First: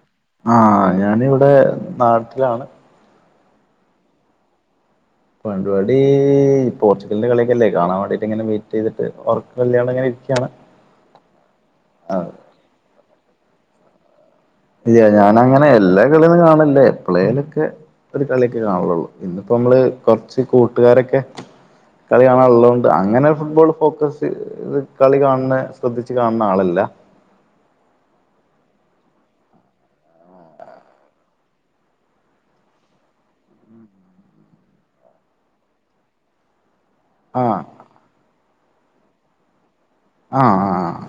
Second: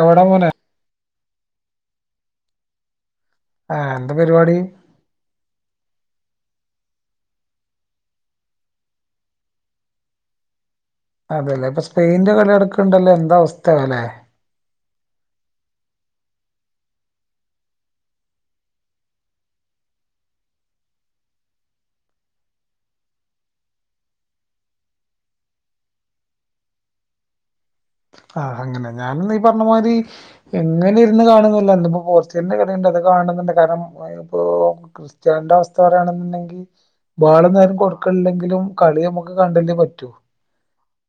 എവിടാ പോന്നേ ആ ഞാനിവിടെ നാട്ടിലാണ് ആ എന്താ പരിപാടി [unintelligible] പോർച്ചുഗലിന്റെ കളിയൊക്കല്ലേ കാണാൻ വേണ്ടയിട്ട് ഇങ്ങനെ വെയിറ്റ് ചെയ്തിട്ട് ഒറക്കല്ല്യാണ്ട് അങ്ങനെയിരിക്കയാണ് അതെയല്ലെ ഇപ്പൊ സ്പെയിന്റെ കളി അടക്കണ്ടല്ലോ എന്താ അവസ്ഥയാല്ലെ ഇല്ല ഞാനങ്ങനെ എല്ലാ കളിയൊന്നും കാണില്ല എപ്പളേലൊക്കെ ഒരു കളിക്കെ കാണണുള്ളൂ ഇന്നിപ്പോ നമ്മള് കൊറച്ച് കൂട്ടുകാരൊക്കെ കളി കാണാൻ ഉള്ളോണ്ട് അങ്ങനെ ഫുട്ബോൾ ഫോക്കസി ഇത് കളി കാണ്‌ന്നെ ശ്രദ്ധിച്ച് കാണുന്ന ആളല്ല ആ അങ്ങനെ ഞാനൊന്ന് ഈ പറഞ്ഞ മാരി എങ്ങനെ ഇരുന്ന് കാണുന്നില്ല എന്ത്പ്പോ പോർച്ചുഗലിന്റെ കളിയുണ്ട് അത് കാണുന്നുണ്ട് കാരണം ഇപ്പോ ക്രിസ്റ്റ്യാന്റെ അവസ്ഥ പറയാണെന്നുണ്ടെങ്കിൽ വാള ആഹ് [unintelligible] കൊടുക്കൺല്ലെങ്കിലും കളി നമ്മുക്ക് കണ്ടല്ലേ പറ്റൂ ആഹ് ആ ആ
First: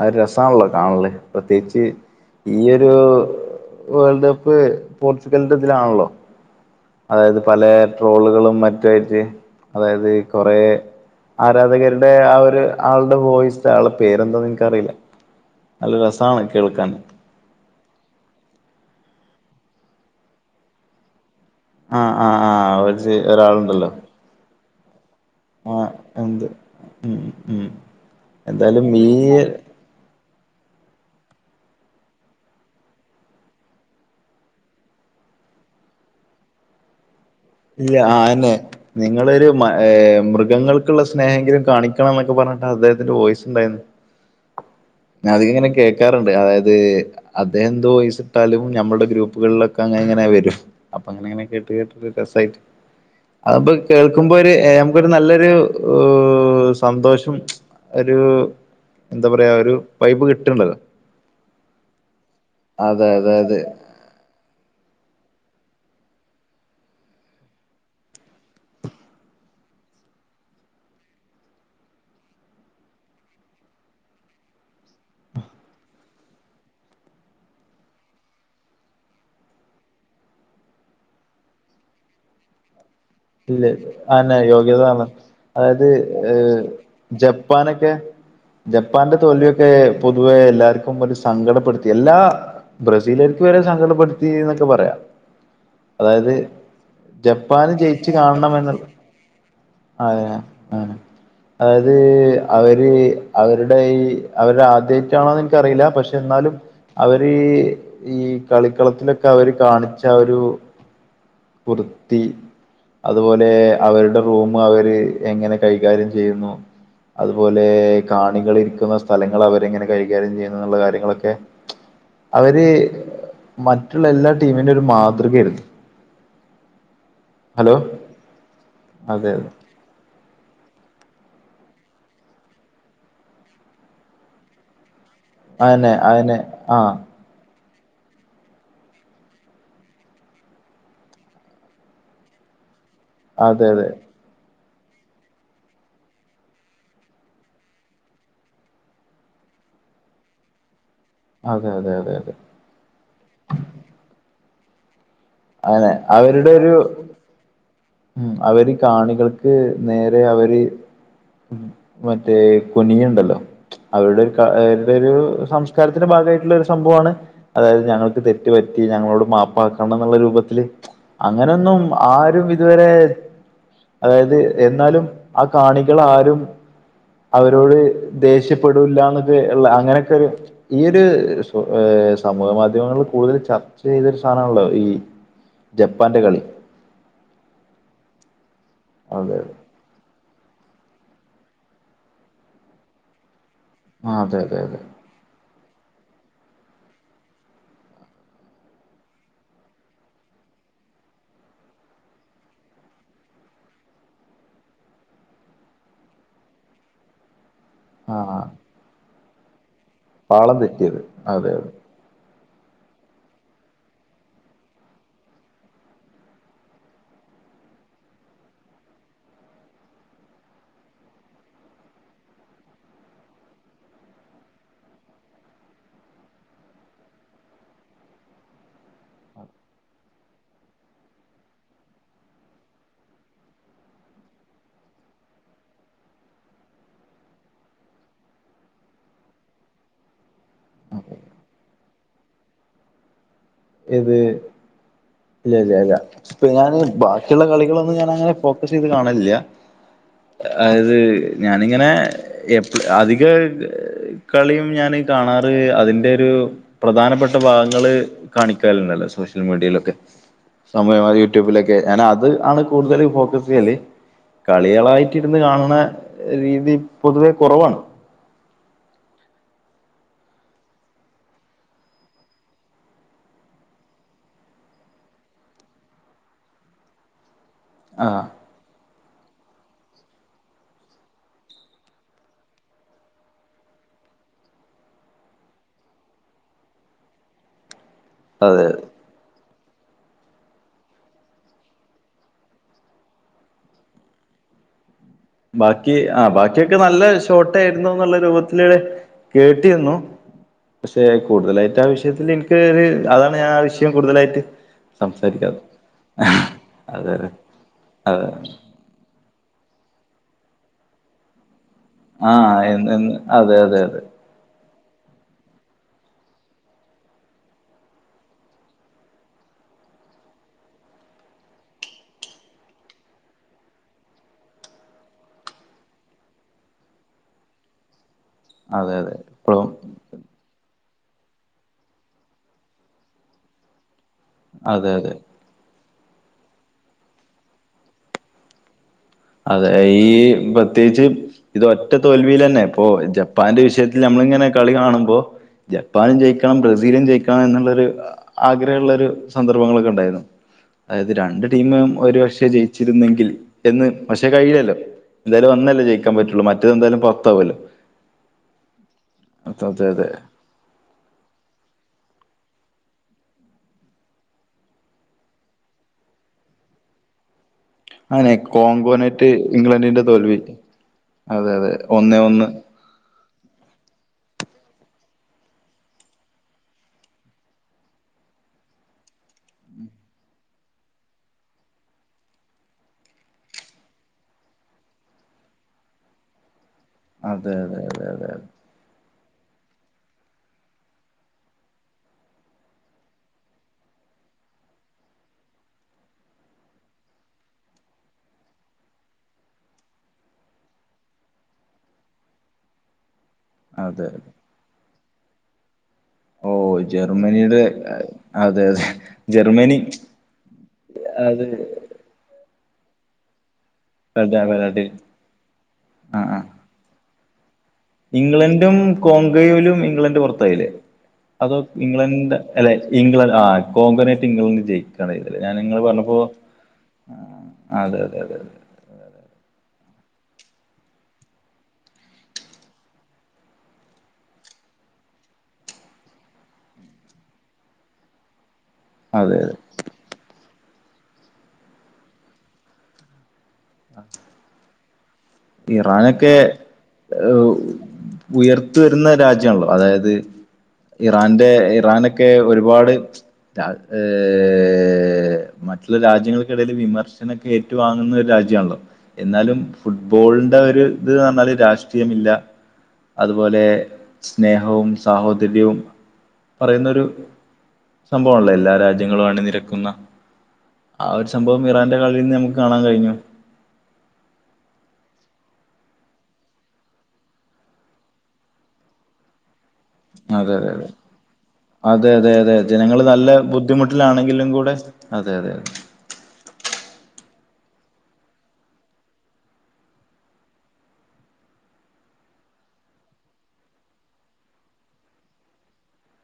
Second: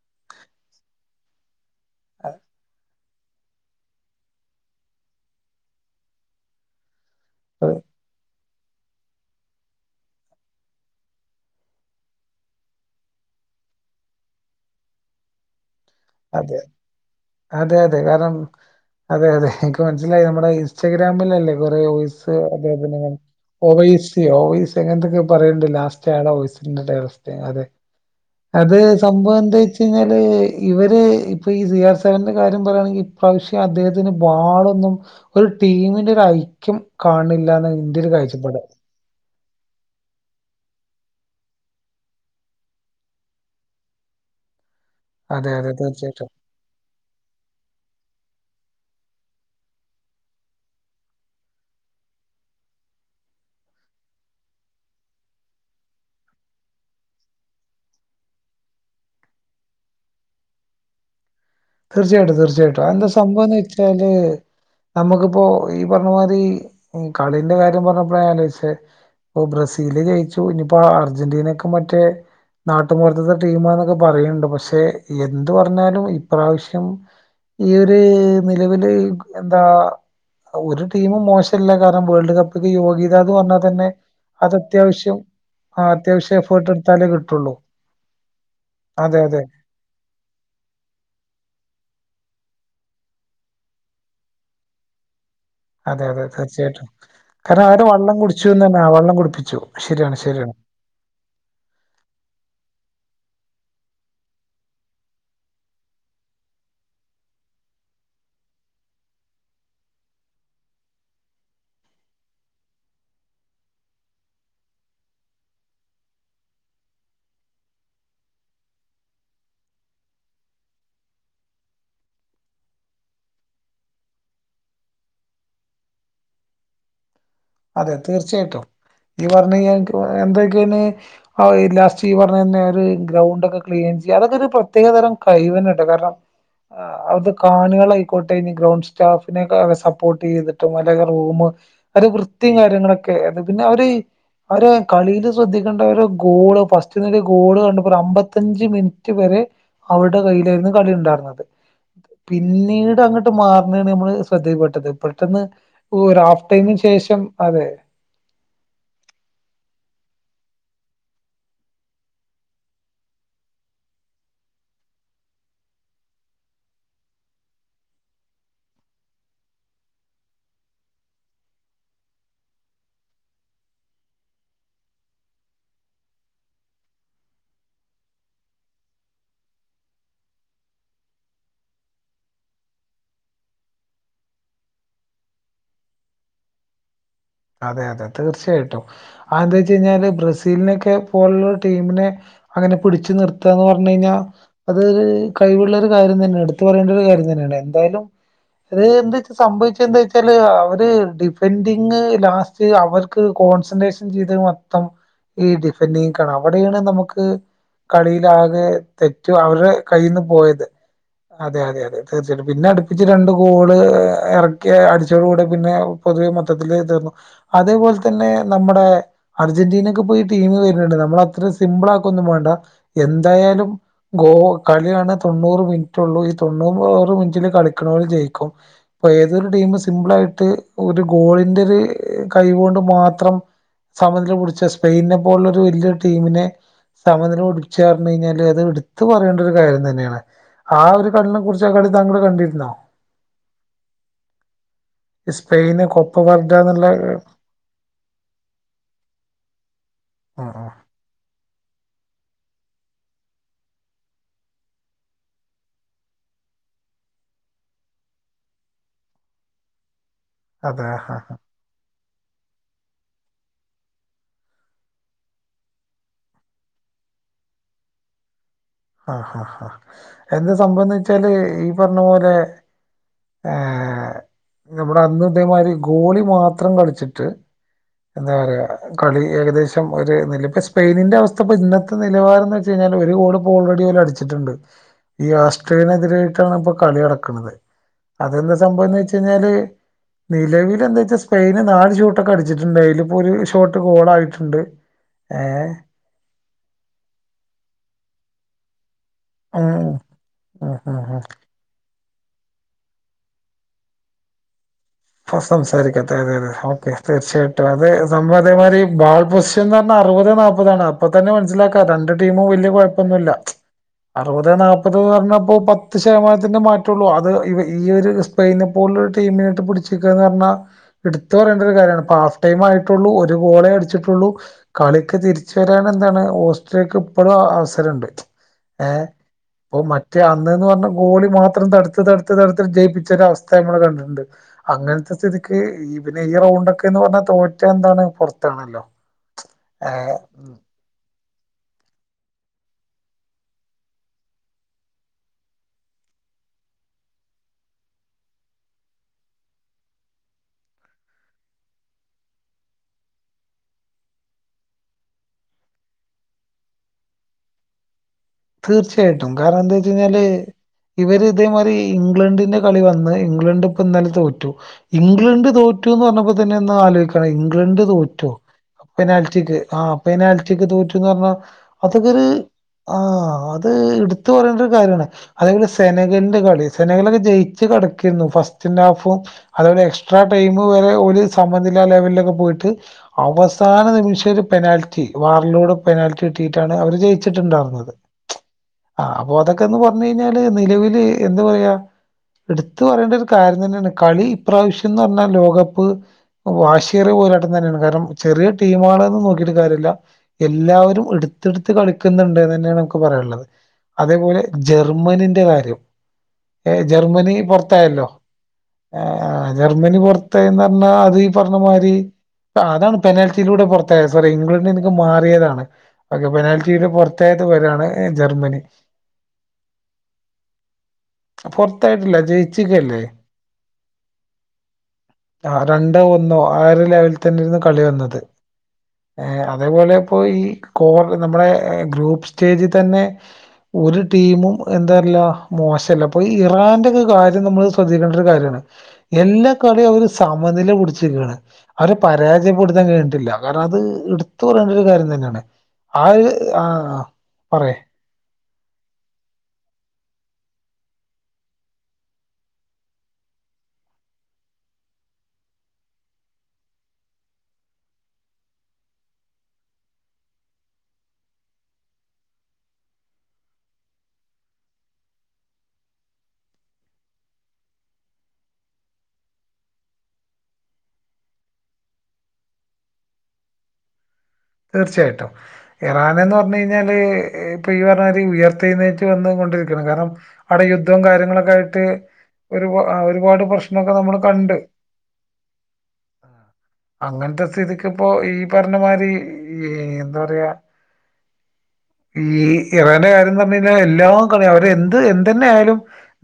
അത് രസാണല്ലോ കാണല് പ്രത്യേകിച്ച് അ- ഈ ഒരു വേൾഡ് കപ്പ് പോർച്ചുഗലിന്റെ ഇതിലാണല്ലോ അതായത് പല ട്രോളുകളും മ- [unintelligible] അതായത് കൊറേ ആരാധകരുടെ ആഹ് ഒരു ആൾ വോയിസ്റ്റ് ആളെ പേരെന്താന്നെനിക്കറിയില്ല നല്ല രസാണ് അതെ കേൾക്കാൻ അതെ അതെ കാരണം അതെ അതെ എനിക്ക് മനസ്സിലായി നമ്മുടെ ഇൻസ്റ്റഗ്രാമിലല്ലേ കൊറേ ആഹ് ഓയിസ് ആഹ് ആഹ് [unintelligible] ഒരു ചെ- ഒരാളുണ്ടല്ലോ ഒവൈസി ഓവൈസ് എങ്ങനൊത്തൊക്കെ പറയണ്ട് ആഹ് ലാസ്റ്റ് ആയാളാട എന്ത് [unintelligible] ഉം അവസ്ഥ അതെ ഉം അത് എന്തായാലും ഈ സംഭവെന്താ വെച്ച് കയിഞ്ഞാല് ഇവര് ഇപ്പൊ ഈ സി ആർ സെവന്റെ കാര്യം പറയാണെങ്കിൽ ഇപ്രാവശ്യം അദ്ദേഹത്തിന് ബാളോന്നും ഒരു ടീമിന്റെ ഒരു ഐക്യം കാണില്ലെന്നാ ഇല്ല എന്റേരു ആന്നെ കാഴ്ചപ്പാട് നിങ്ങളൊരു മ എ മൃഗങ്ങൾക്കുള്ള സ്നേഹങ്കിലും കാണിക്കണം എന്നൊക്കെ പറഞ്ഞിട്ട് അദ്ദേഹത്തിന്റെ വോയ്സുണ്ടായിന്നു [inaudible] ഞാൻ അധികിങ്ങനെ അതെ തീർച്ചയായിട്ടും കേക്കാറുണ്ട് അതായത് അദ്ദേഹം എന്ത് വോയിസ് ഇട്ടാലും നമ്മുടെ ഗ്രൂപ്പുകളിലൊക്കെ അങ്ങനെ ഇങ്ങനെ വരും അപ്പൊ അങ്ങനെങ്ങനെ കേട്ട് കേട്ട് വെബ്സൈറ്റ് അതിപ്പോ കേൾക്കുമ്പോ ഒരു ഏ നമുക്കൊരു നല്ലൊരു ഊ സന്തോഷം ഒരു എന്താ പറയാ ഒരു വൈബ് കിട്ടണ്ട് [unintelligible] തീർച്ചയായിട്ടും തീർച്ചയായിട്ടും അതെന്താ സംഭവം എന്ന് വെച്ചാല് നമുക്കിപ്പോ ഈ പറഞ്ഞമാതിരി കളീന്റെ കാര്യം പറഞ്ഞപ്പോള ഞാൻ ആലോചിച്ചേ ഒ ബ്രസീല് ജയിച്ചു ഇനിപ്പോ അർജന്റീനയൊക്കെ മറ്റേ നാട്ടുമ്പൊർത്തത്തെ ടീമാ എന്നൊക്കെ പറയുന്നുണ്ട് പക്ഷെ എന്ത് പറഞ്ഞാലും ഇപ്രാവശ്യം ഈയൊരു നിലവില് എന്താ ഒരു ടീമും മോശല്ല കാരണം വേൾഡ് കപ്പില് യോഗ്യത എന്ന് പറഞ്ഞാൽ ഇല്ല തന്നെ അന്നെ അത് യോഗ്യതാണ് അത്യാവശ്യം അതായത് ആഹ് അത്യാവശ്യം ഏഹ്, എഫേർട്ടെടുത്താലെ കിട്ടുള്ളൂ ജപ്പാനൊക്കെ ജപ്പാന്റെ അതെ അതെ തോൽവിയൊക്കെ പൊതുവെ എല്ലാർക്കും ഒരു സങ്കടപ്പെടുത്തി എല്ലാ ബ്രസീലകാർക്ക് വരെ സങ്കടപ്പെടുത്തി എന്നൊക്കെ പറയാം അതെ അതെ അതായത് തീർച്ചയായിട്ടും കാരണം ജപ്പാന് അവര് ജയിച്ച് വള്ളം കുടിച്ചുന്നന്നെ കാണണമെന്നുള്ള വള്ളം കുടിപ്പിച്ചു [unintelligible] ശരിയാണ് ആഹ് ശരിയാണ് അത് അവര് അവരുടെ ഈ അവര്ടെ ആദ്യയിട്ടാണോന്ന് എനിക്കറിയില്ല പക്ഷെ എന്നാലും അവര് ഈ കളിക്കളത്തിലൊക്കെ അവര് കാണിച്ച ആ ഒരു വൃത്തി അതുപോലെ അവരുടെ റൂം മവര് എങ്ങനെ കൈകാര്യം ചെയ്യുന്നു അതുപോലെ കാണികള് ഇരിക്കുന്ന സ്ഥലങ്ങൾ അവരെങ്ങനെ കൈകാര്യം ചെയ്യുന്നുന്നുള്ള കാര്യങ്ങളൊക്കെ അവര് മറ്റുള്ള എല്ലാ ടീമിന്റെ ഒരു മാതൃകയിരുന്നു അതെ തീർച്ചയായിട്ടും നി അതെ അതെ പറഞ്ഞ [unintelligible] എന്തൊക്കെയാണ് ഔ ലാസ്റ്റ് ഈ പറഞ്ഞ തന്നെ ഒരു ഗ്രൗണ്ട് ഒക്കെ ക്ലീൻ ചെയ്യാ അതൊക്കെ ഒരു പ്രത്യേക തരം കയിവന്നെട്ടാ അയന്നെ കാരണം അയന്നെ ആ ആഹ് അത് കാണികളായിക്കോട്ടെ ഇനി ഗ്രൗണ്ട് സ്റ്റാഫിനെ സപ്പോർട്ട് ചെയ്തിട്ടും അല്ലെങ്കി റൂം അത് വൃത്തിയും കാര്യങ്ങളൊക്കെ പിന്നെ അതെ അതെ അവര് അവര് കളിയില് ശ്രദ്ധിക്കേണ്ട ഒരു ഗോള് ഫസ്റ്റ്ന്ന് ഒരു ഗോള് കണ്ടപ്പോ ഒരു അമ്പത്തഞ്ച് മിനിറ്റ് വരെ അവരുടെ കയ്യിലായിയിരുന്നു കളി ഉണ്ടായിരുന്നത് അതെ അതെ അതെ അതെ പിന്നീട് അങ്ങട്ട് മാറുന്നതാണ് നമ്മളെ ശ്രദ്ധയിൽപ്പെട്ടത് പെട്ടന്ന് അതെ ഒരു ഹാഫ് അവരുടെ ഒരു ടൈമിന് ശേഷം അതെ ഉം അവര് കാണികൾക്ക് നേരെ അവര് മറ്റേ കുനിയുണ്ടല്ലോ അവരുടെ ഒരു അവരുടെ ഒരു സംസ്കാരത്തിന്റെ ഭാഗമായിട്ടുള്ള ഒരു സംഭവമാണ് അതായത് ഞങ്ങൾക്ക് തെറ്റ് പറ്റി ഞങ്ങളോട് മാപ്പാക്കണം എന്നുള്ള രൂപത്തില് അങ്ങനൊന്നും ആരും ഇതുവരെ അതായത് എന്നാലും ആഹ് കാണികൾ ആരും അവരോട് ദേഷ്യപ്പെടില്ലാന്നൊക്കെ ഉള്ള അങ്ങനെയൊക്കെ ഒരു ഈയൊരു ഏഹ് സമൂഹ മാധ്യമങ്ങൾ കൂടുതൽ ചർച്ച ചെയ്തൊരു സാധനമാണല്ലോ ഈ ജപ്പാന്റെ കളി അതെ അതെ തീർച്ചയായിട്ടും അതെ അതെ അതെന്താ വച്ചാ ബ്രസീലിനക്കെ പോലുള്ള ടീമിനെ അങ്ങനെ പിടിച്ചു നിർത്താന്ന് പറഞ്ഞാല് പറഞ്ഞ് കഴിഞ്ഞാൽ ആ അതെ അതെ അതെ അത് കഴിവുള്ളൊരു കാര്യം തന്നെയാണ് എടുത്തു പറയേണ്ട ഒരു കാര്യം തന്നെയാണ് എന്തായാലും അത് എന്താച്ച സംഭവിച്ച എന്താ വെച്ചാല് അവര് ഡിഫൻഡിങ് ലാസ്റ്റ് അവർക്ക് കോൺസെൻട്രേഷൻ ചെയ്ത മൊത്തം ഈ ഡിഫാൻറ്റി കാണ അവിടെയാണ് നമുക്ക് ആ കളിയിലാകെ തെറ്റും അവരുടെ കയ്യിൽ നിന്ന് പോയത് അതെ അതെ അതെ തീർച്ചയായിട്ടും പിന്നെ അടുപ്പിച്ച് തീർച്ചയായും രണ്ട് ഗോള് ഇറക്കി അടിച്ചോടെ കൂടെ പിന്നെ പൊതുവെ മൊത്തത്തില് തീർന്നു അതേപോലെ തന്നെ നമ്മുടെ അർജന്റീനക്ക് പോയി ടീം വരുന്നുണ്ട് നമ്മൾ അത്ര സിംമ്പിൾ ആക്കുക ഒന്നും വേണ്ട എന്തായാലും ഗോ കളിയാണ് തൊണ്ണൂറ് മിനിറ്റള്ളൂ ഈ തൊണ്ണൂറ് മിനിറ്റില് കളിക്കുന്നവർ ജയിക്കും ഇപ്പൊ ഏതൊരു ടീം സിംപിൾ ആയിട്ട് ഒരു ഗോളീന്റെ ഒരു കൈകൊണ്ട് മാത്രം സമനില പിടിച്ച സ്പെയിനെ പോലുള്ള ഒരു വലിയ ടീമിനെ സമനില പിടിപ്പിച്ച് പറഞ്ഞു കഴിഞ്ഞാല് അത് എടുത്ത് പറയേണ്ട ഒരു കാര്യം തന്നെയാണ് ആ ഒരു കളീനെ കുറച്ച് ആ കളി താങ്കൾ കണ്ടിരുന്നോ ഏത് ഇല്ലല്ല സ്പെയിന് ഇല്ല കൊപ്പ ഇപ്പോ വർഡ ഞാന് എന്നുള്ള ബാക്കി ബാക്കിയുള്ള കളികളൊന്നും ഞാനങ്ങനെ ഫോക്കസ് ചെയ്ത് കാണലില്ല ആ, ആ, അത് ഞാനിങ്ങനെ എപ്പോളും അധികം കളിയും ഞാന് കാണാറ് അതിന്റെ ഒരു പ്രധാനപ്പെട്ട ഭാഗങ്ങള് കാണിക്കലുണ്ടല്ലോ സോഷ്യൽ മീഡിയയിലൊക്കെ അതെ ആ, സമയമായി യൂട്യൂബിലൊക്കെ ഞാൻ അത് ആണ് കൂടുതല് ഫോക്കസ് ചെയ്യല് കളികളായിട്ട് ഇരുന്ന് കാണുന്ന രീതി പൊതുവെ കുറവാണ് ആഹ് ആഹ് ആഹ് എന്താ സംഭവന്ന് വച്ചാല് ഈ പറഞ്ഞ പോലെ ഏഹ് ഇവിടെ അന്ന് ഇതേ മാതിരി ഗോളി മാത്രം കളിച്ചിട്ട് ആഹ് എന്താ പറയാ കളി ഏകദേശം ഒരു നില ഇപ്പോൾ സ്പെയിനിന്റെ അവസ്ഥ ഇപ്പോൾ ഇന്നത്തെ നിലവാരം എന്ന് വെച്ച് കഴിഞ്ഞാൽ ഒരു ഗോള് ഓൾറെഡി ഓല് അടിച്ചിട്ടുണ്ട് ഈ ആസ്ട്രിയെനെതിരായിട്ടാണ് ഇപ്പൊ കളി നടക്കണത് അതെന്താ അതെ സംഭവംന്ന് വെച്ച് കഴിഞ്ഞാല് നിലവിൽ എന്താ വെച്ചാ സ്പെയിന് നാല് ഷോട്ടൊക്കെ അടിച്ചിട്ടുണ്ട് അതില് ഇപ്പോ ഒരു ഷോട്ട് ഗോൾ ആയിട്ടുണ്ട് ബാക്കി ആ ബാക്കിയൊക്കെ നല്ല ഷോർട്ട് ആയിരുന്നു എന്നുള്ള രൂപത്തില് ഉം കേട്ടിരുന്നു ഉം ഉം പക്ഷെ ഉം കൂടുതലായിട്ട് ആവശ്യ ഈ വിഷയത്തിൽ എനിക്ക് ഒരു അതാണ് ഞാൻ ആ വിഷയം കൂടുതലായിട്ട് സംസാരിക്കാതെ സംസാരിക്കത്തെ അതെ അതെ ഓക്കെ അതെ അതെ തീർച്ചയായിട്ടും അതെ സംഭവം അതേ മാതിരി സത്യപറഞ്ഞാൽ അറുപതെ നാല്പ്പതാണ് അപ്പൊ തന്നെ മനസ്സിലാക്കാ രണ്ട് ആ ടീമും വലിയ എന്ന് എന്ന് കുഴപ്പമൊന്നുമില്ല അതെ അതെ അതെ അറുപത് നാല്പ്പതെന്ന് പറഞ്ഞപ്പോ പത്ത് ശതമാനത്തിന്റെ മാറ്റുള്ളൂ അത് ഈ ഒരു സ്പെയിനിനെ പോലൊ ഒരു ടീമിനായിട്ട് പിടിച്ചിക്കുകന്ന് പറഞ്ഞാ എടുത്ത് പറയേണ്ട ഒരു കാര്യമാണ് പാസ്സ് ടൈം ആയിട്ടുള്ളൂ ഒരു ഗോളേ അടിച്ചിട്ടുള്ളൂ കളിക്ക് തിരിച്ചു വരാൻ എന്താണ് ഹോസ്ട്രിയക്ക് ഇപ്പോഴും അവസരം ഉണ്ട് അതെ ഏഹ് അതെ ഇപ്പളും മ മറ്റേ അന്ന്ന്ന് പറഞ്ഞാ ഗോളി മാത്രം തടുത്ത് തടുത്ത് തടുത്ത് ജയിപ്പിച്ച ഒരു അവസ്ഥ ഞമ്മൾ കണ്ടിട്ടുണ്ട് അതെ അതെ അങ്ങനത്തെ സ്ഥിതിക്ക് ഈ പിന്നെ ഈ റൗണ്ടൊക്കെ എന്ന് പറഞ്ഞാ തോറ്റ എന്താണ് പൊറത്താണല്ലോ അതെ ഈ പ്രത്യേകിച്ച് ഇത് ഒറ്റ തോൽവിൽ തന്നെ ഇപ്പൊ ജപ്പാന്റെ വിഷയത്തിൽ നമ്മളിങ്ങനെ കളി കാണുമ്പോ ജപ്പാനും ജയിക്കണം ബ്രസീലും ജയിക്കണം എന്നുള്ളൊരു ആഗ്രഹള്ള ഒരു സന്ദർഭങ്ങളൊക്കെ ഉണ്ടായിരുന്നു അതായത് രണ്ട് ടീമും ഒരുപക്ഷേ ജയിച്ചിരുന്നെങ്കിൽ എന്ന് പക്ഷേ കയില്ലാലോ എന്തായാലും ഒന്നല്ലേ ജയിക്കാൻ പറ്റുള്ളൂ മറ്റേത് എന്തായാലും പുറത്താവുല്ലോ തീർച്ചയായിട്ടും കാരണം എന്താ അതെ അതെ വെച്ചകഴിഞ്ഞാല് ഇവർ ഇതേമാതിരി ഇംഗ്ലണ്ടിന്റെ കളി വന്ന് ഇംഗ്ലണ്ട് ഇപ്പൊ ഇന്നാലെ തോറ്റു ഇംഗ്ലണ്ട് തോറ്റു എന്ന് പറഞ്ഞപ്പോ തന്നെ ഒന്ന് ആലോയിക്കാണം ഇംഗ്ലണ്ട് തോറ്റു അങ്ങനെ കോങ്കോനായിട്ട് പെനാൽറ്റിക് ആ ഇംഗ്ലണ്ടിന്റെ തോൽവി പെനാൽറ്റിക് തോറ്റുന്ന് പറഞ്ഞാ അതെ അതെ അതൊക്കെ ഒന്നേ ഒരു ഒന്ന് ആ അത് ഇടുത്ത് പറയേണ്ട ഒരു കാര്യണ് അതേപോലെ സെനകലിന്റെ കളി സെനകളൊക്കെ ജയിച്ചു കടക്കരുന്നു ഫസ്റ്റ്ൻ ഹാഫും അതപോലെ എക്സ്ട്രാ ടൈം വരെ ഓല് സമ്മനില്ല ലെവലിലൊക്കെ പോയിട്ട് അവസാന നിമിഷം ഒരു പെനാൽറ്റി വാറിലൂടെ പെനാൽറ്റി കിട്ടിയിട്ടാണ് അവര് അതെ ജയിച്ചിട്ടുണ്ടായിരുന്നത് അതെ അതെ അതെ ആ അപ്പൊ അതൊക്കെന്ന് പറഞ്ഞ് കഴിഞ്ഞാല് നിലവില് എന്താ പറയാ എടുത്തു പറയേണ്ട ഒരു കാര്യം തന്നെയാണ് കളി ഇപ്രാവശ്യംന്ന് പറഞ്ഞാൽ ലോകകപ്പ് വാഷേറിയ പോരാട്ടം തന്നെയാണ് കാരണം ചെറിയ ടീം ആളെന്ന് നോക്കിട്ട് കാര്യല്ല എല്ലാവരും എടുത്തെടുത്ത് കളിക്കുന്നുണ്ട് അതന്നെയാണ് ക്ക് പറയാനുള്ളത് അതെ അതെ അതേപോലെ ജർമ്മനിന്റെ കാര്യം ഓ ഏ ജർമ്മനി ജർമ്മനിയുടെ പുറത്തായല്ലോ അതെ അതെ ഏഹ് ജർമ്മനി പുറ തെന്ന് പറഞാ അത് ഈ പറഞ്ഞ മാതിരി അതാണ് പെനാൽറ്റിയിലൂടെ പുറത്തായ സോറി പെടാ ഇംഗ്ലണ്ടിൽ പെടാട്ടി എനിക്ക് മാറിയതാണ് ഒക്കെ ആഹ് ആഹ് പെനാൽറ്റി ഇതില് പുറത്തായത് ഇവരാണ് ഇംഗ്ലണ്ടും കോങ്കോയിലും ഇംഗ്ലണ്ട് പുറത്തായില്ലേ അതോ പുറത്തായിട്ടില്ല ഇംഗ്ലണ്ട്ന്റെ അല്ലെ ജയിച്ചിക്കല്ലേ ഇംഗ്ലണ്ട് ആഹ് കോങ്കനയിട്ട് ഇംഗ്ലണ്ടണ്ട് ജയിക്കാണ ചെയ്തേ ആ രണ്ടോ ഒന്നോ ആ ഒരു ലെവലിൽ തന്നെരുന്നു കളി അതെ വന്നത് അതെ അതെ ഏ അതേപോലെ ഇപ്പോ ഈ കോർ നമ്മുടെ ഗ്രൂപ്പ് സ്റ്റേജി തന്നെ ഒരു ടീമും എന്താല്ല മോശല്ല അപ്പൊ ഈ ഇറാൻന്റെക്കെ കാര്യം നമ്മൾ ശ്രദ്ധിക്കേണ്ട ഒരു കാര്യാണ് അതെ അതെ എല്ലാ കളിയും അവര് സമനില പിടിച്ചരിക്കണ് അവരെ പരാജയപ്പെടുത്താൻ കഴിഞ്ഞിട്ടില്ല കാരണം അത് ഇടുത്ത് പറയേണ്ട ഒരു കാര്യം തന്നെയാണ് ആ ഒരു ഇറാനൊക്കെ ആ ഉഹ് പറയ് ഉയർത്ത് വരുന്ന രാജ്യണല്ലോ അതായത് ഇറാന്റെ ഇറാനൊക്കെ ഒരുപാട് ഏഹ് മറ്റുള്ള രാജ്യങ്ങൾക്കിടയിൽ വിമർശന ഏറ്റുവാാങ്ങുന്ന ഒരു രാജ്യണല്ലോ എന്നാലും ഫു ബോളിന്റെ ഒരു ഇത് പറഞ്ഞാല് രാഷ്ട്രീയമില്ല അതുപോലെ സ്നേഹവും സാഹോദര്യവും പറയുന്നൊരു സംഭവം ആണേലെ എല്ലാ രാജ്യങ്ങളും അണിനിരക്കുന്ന ആ ഒരു സംഭവം ഇറാന്റെ കളിൽ നിന്ന് നമുക്ക് കാണൻ കഴിഞ്ഞു തീർച്ചയായിട്ടും ഇറാൻന്ന് പറഞ്ഞു കഴിഞ്ഞാല് ഇപ്പൊ ഈ പറഞ്ഞമാതിരി ഉയർത്തേനെറ്റു വന്ന് കൊണ്ട് കാരണം അതെ അവിടെ അതെ അതെ യുദ്ധം കാര്യങ്ങളൊക്കെ ആയിട്ട് അതെ അതെ അതെ ഒരു ജനങ്ങള് നല്ല ഒരുപാട് പ്രശ്നമൊക്കെ നമ്മള് ബുദ്ധിമുട്ടിലാണെങ്കിലും കണ്ട് കൂടെ അതെ അതെ അതെ അങ്ങനത്തെ സ്ഥിതിക്ക് ഇപ്പോ ഈ പറഞ്ഞ മാരി ഈ എന്താ പറയ ഈ ഇറാന്റെ കാര്യം എന്ന് പറഞ്ഞ് കഴിഞ്ഞാൽ എല്ലാം കളി അവരെ എന്ത് എന്തന്നെ ആയാലും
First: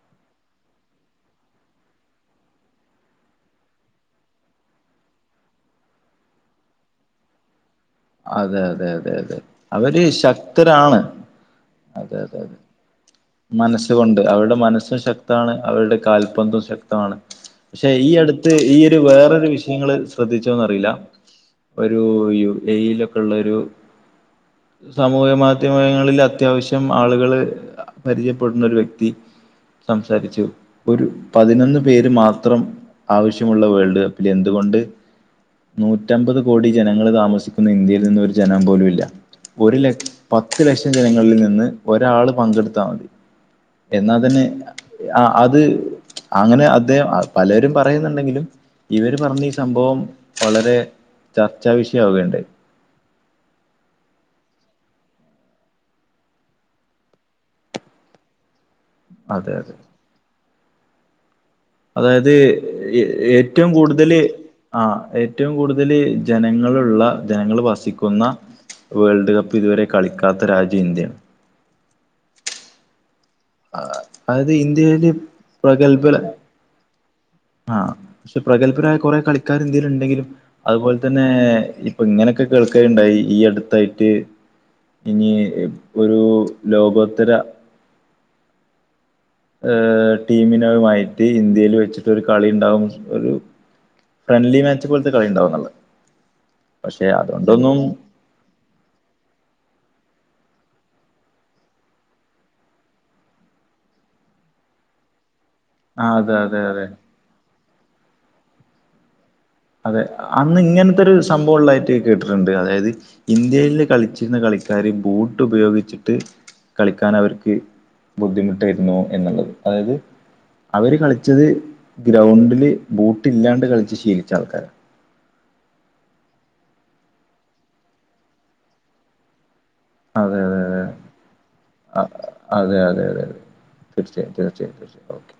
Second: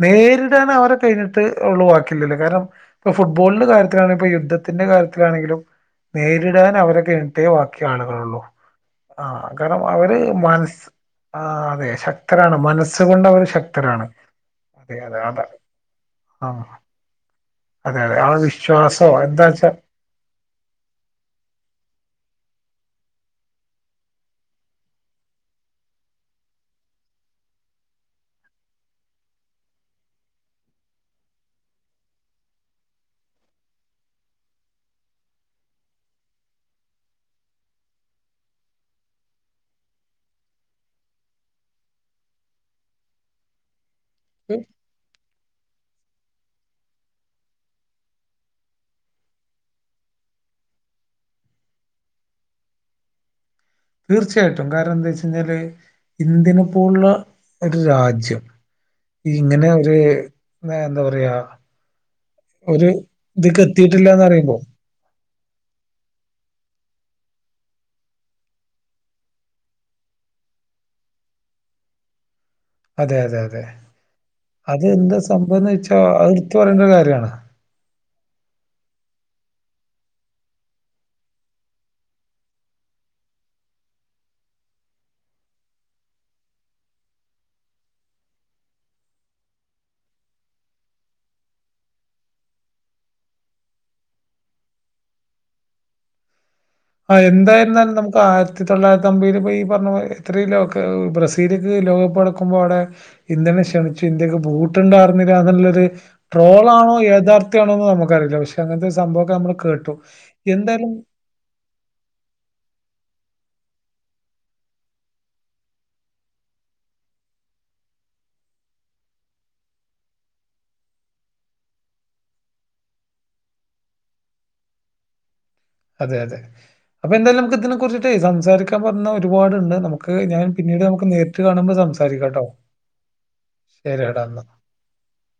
നേരിടൻ അവരെ കഴിഞ്ഞിട്ട് ഉള്ളു വാക്കി ള്ളോല് കാരണം ഇപ്പൊ ഫുട്ബോളിന്റെ കാര്യത്തിലാണെങ്കിലും ഇപ്പ യുദ്ധത്തിന്റെ കാര്യത്തിലാണെങ്കിലും നേരിടാൻ അവരെ കായിഞ്ഞിട്ടേ വാ ക്കി ആളുകളള്ളൂ അതെ അതെ അതെ ആ അതെ കാരണം അവര് മനസ് ശക്തരാണ് ആ അതെ ശക്തരാണ് മനസ്സ് നസ് കൊണ്ട് അവർ മനസ്സു കൊണ്ട് അവരുടെ മനസ്സും ശക്തമാണ് അവരുടെ കാൽപന്തും ആഹ് ശക്തമാണ് പക്ഷെ അതെ ഈ അതെ ആ അടുത്ത് ഈ ഒരു വിശ്വാസോ വേറൊരു എന്താച്ചാ വിഷയങ്ങള് ശ്രദ്ധിച്ചോന്നറിയില്ല ഒരു യുഎയിലൊക്കെള്ളൊരു സമൂഹ മാധ്യമങ്ങളിൽ അത്യാവശ്യം ആളുകള് പരിചയപ്പെടുന്ന ഒരു വ്യക്തി സംസാരിച്ചു ഒരു പതിനൊന്ന് പേര് മാത്രം ആവശ്യമുള്ള വേൾഡ് എന്തുകൊണ്ട് നൂറ്റമ്പത് കോടി ജനങ്ങള് താമസിക്കുന്ന ഇന്ത്യയിൽ നിന്ന് ഒരു ജനം പോലും ഇല്ല ഒരു ല പത്ത് ലക്ഷം ജനങ്ങളിൽ നിന്ന് ഒരാൾ പങ്കെടുത്ത് ത്താ മതി എന്നാൽ തന്നെ ആഹ അത് അങ്ങനെ അദ്ദേഹം പലരും പറയുന്നുണ്ടെങ്കിലും ഇവര് പറഞ്ഞ ഈ സംഭവം വളരെ ചർച്ചാ വിഷയമാവേണ്ടെ തീർച്ചയായിട്ടും കാരണം എന്താ വെച്ച് കഴിഞ്ഞാല് ഇന്ത്യനെ പോലുള്ള ഒരു രാജ്യം അതെ അതെ ഇങ്ങനെ ഒരു എന്താ പറയാ അതായത് ഒരു ഇതിക്ക് ഏറ്റവും കൂടുതല് എത്തിയിട്ടില്ലാന്ന് പറയുമ്പോ ആഹ ഏറ്റവും കൂടുതൽ ജനങ്ങളുള്ള ജനങ്ങൾ വസിക്കുന്ന വേൾഡ് കപ്പ് ഇതുവരെ കളിക്കാത്ത രാജ്യം ഇന്ത്യ അതെ അതെ അതെ അതായത് അത് ഇന്ത്യയില് എന്താ സംഭവംന്ന് വെച്ചാ അതെടുത്ത് പറയേണ്ട ഒരു കാര്യമാണ് ആഹ പക്ഷേ പ്രഗത്ഭരായ കുറെ കളിക്കാര് ഇന്ത്യയിൽ ഉണ്ടെങ്കിലും അതുപോലെ തന്നെ ഇപ്പൊ ഇങ്ങനെയൊക്കെ കേൾക്കയുണ്ടായി ഈ അടുത്തായിട്ട് ഇനി ഒരു ലോകോത്തര ടീമിനുമായിട്ട് ഇന്ത്യയിൽ വെച്ചിട്ടൊരു കളി ഉണ്ടാകും ഒരു ഫ്രണ്ട്ലി മാച്ച് പോലത്തെ കളിണ്ടാവുന്നുളള ആഹ എന്തായിരുന്നാലും നമുക്ക് ഇപ്പോൾ ആയിരത്തി തൊള്ളായിരത്തി അമ്പതിൽ ഈ പറഞ്ഞപോലെ എത്രയും ലോക്ക് ബ്രസീലേക്ക് ലോകകപ്പ് നടുക്കുമ്പോൾ അവിടെ ഇന്ത്യനെ ക്ഷണിച്ചു ഇന്ത്യയ്ക്ക് ബൂട്ടണ്ടായിരുന്നില്ല ആ അതെ അതെ അതെ ട്രോൾളാണോ യഥാർത്ഥ്യാണോ നമുക്കറിയില്ല പക്ഷേ അങ്ങനത്തെ സംഭവംമൊക്കെ നമ്മള് കേട്ടു. അതെ അന്ന് എന്തായാലും ഇങ്ങനത്തെ ഒരു സംഭവം ഉള്ളായിട്ട് കേട്ടിട്ടുണ്ട് അതായത് ഇന്ത്യയില് കളിച്ചിരുന്ന കളിക്കാര് ബൂട്ട് ഉപയോഗിച്ചിട്ട് കളിക്കാൻ അവർക്ക് ബുദ്ധിമുട്ടായിരുന്നു എന്നുള്ളത് അതായത് അവര് കളിച്ചത് ഗ്രൗണ്ടില് ബൂട്ടില്ലാണ്ട് കളിച്ച് ശീലിച്ച ആൾക്കാരാ അതെ അതെ അപ്പൊ എന്തായാലും നമുക്ക് ഇതിനെ കുറിച്ചിട്ടേ സംസാരിക്കാൻ പറഞ്ഞ ഒരുപാടുണ്ട് നമുക്ക് നമുക്ക് അതെ ഞാൻ പിന്നീട് നമുക്ക് നേരിട്ട് കാണുമ്പോൾ സംസാരിക്കാം കേട്ടോ അതെ അതെ അതെ അതെ തീർച്ചയും തീർച്ചയും തീർച്ചയും ഓക്കെ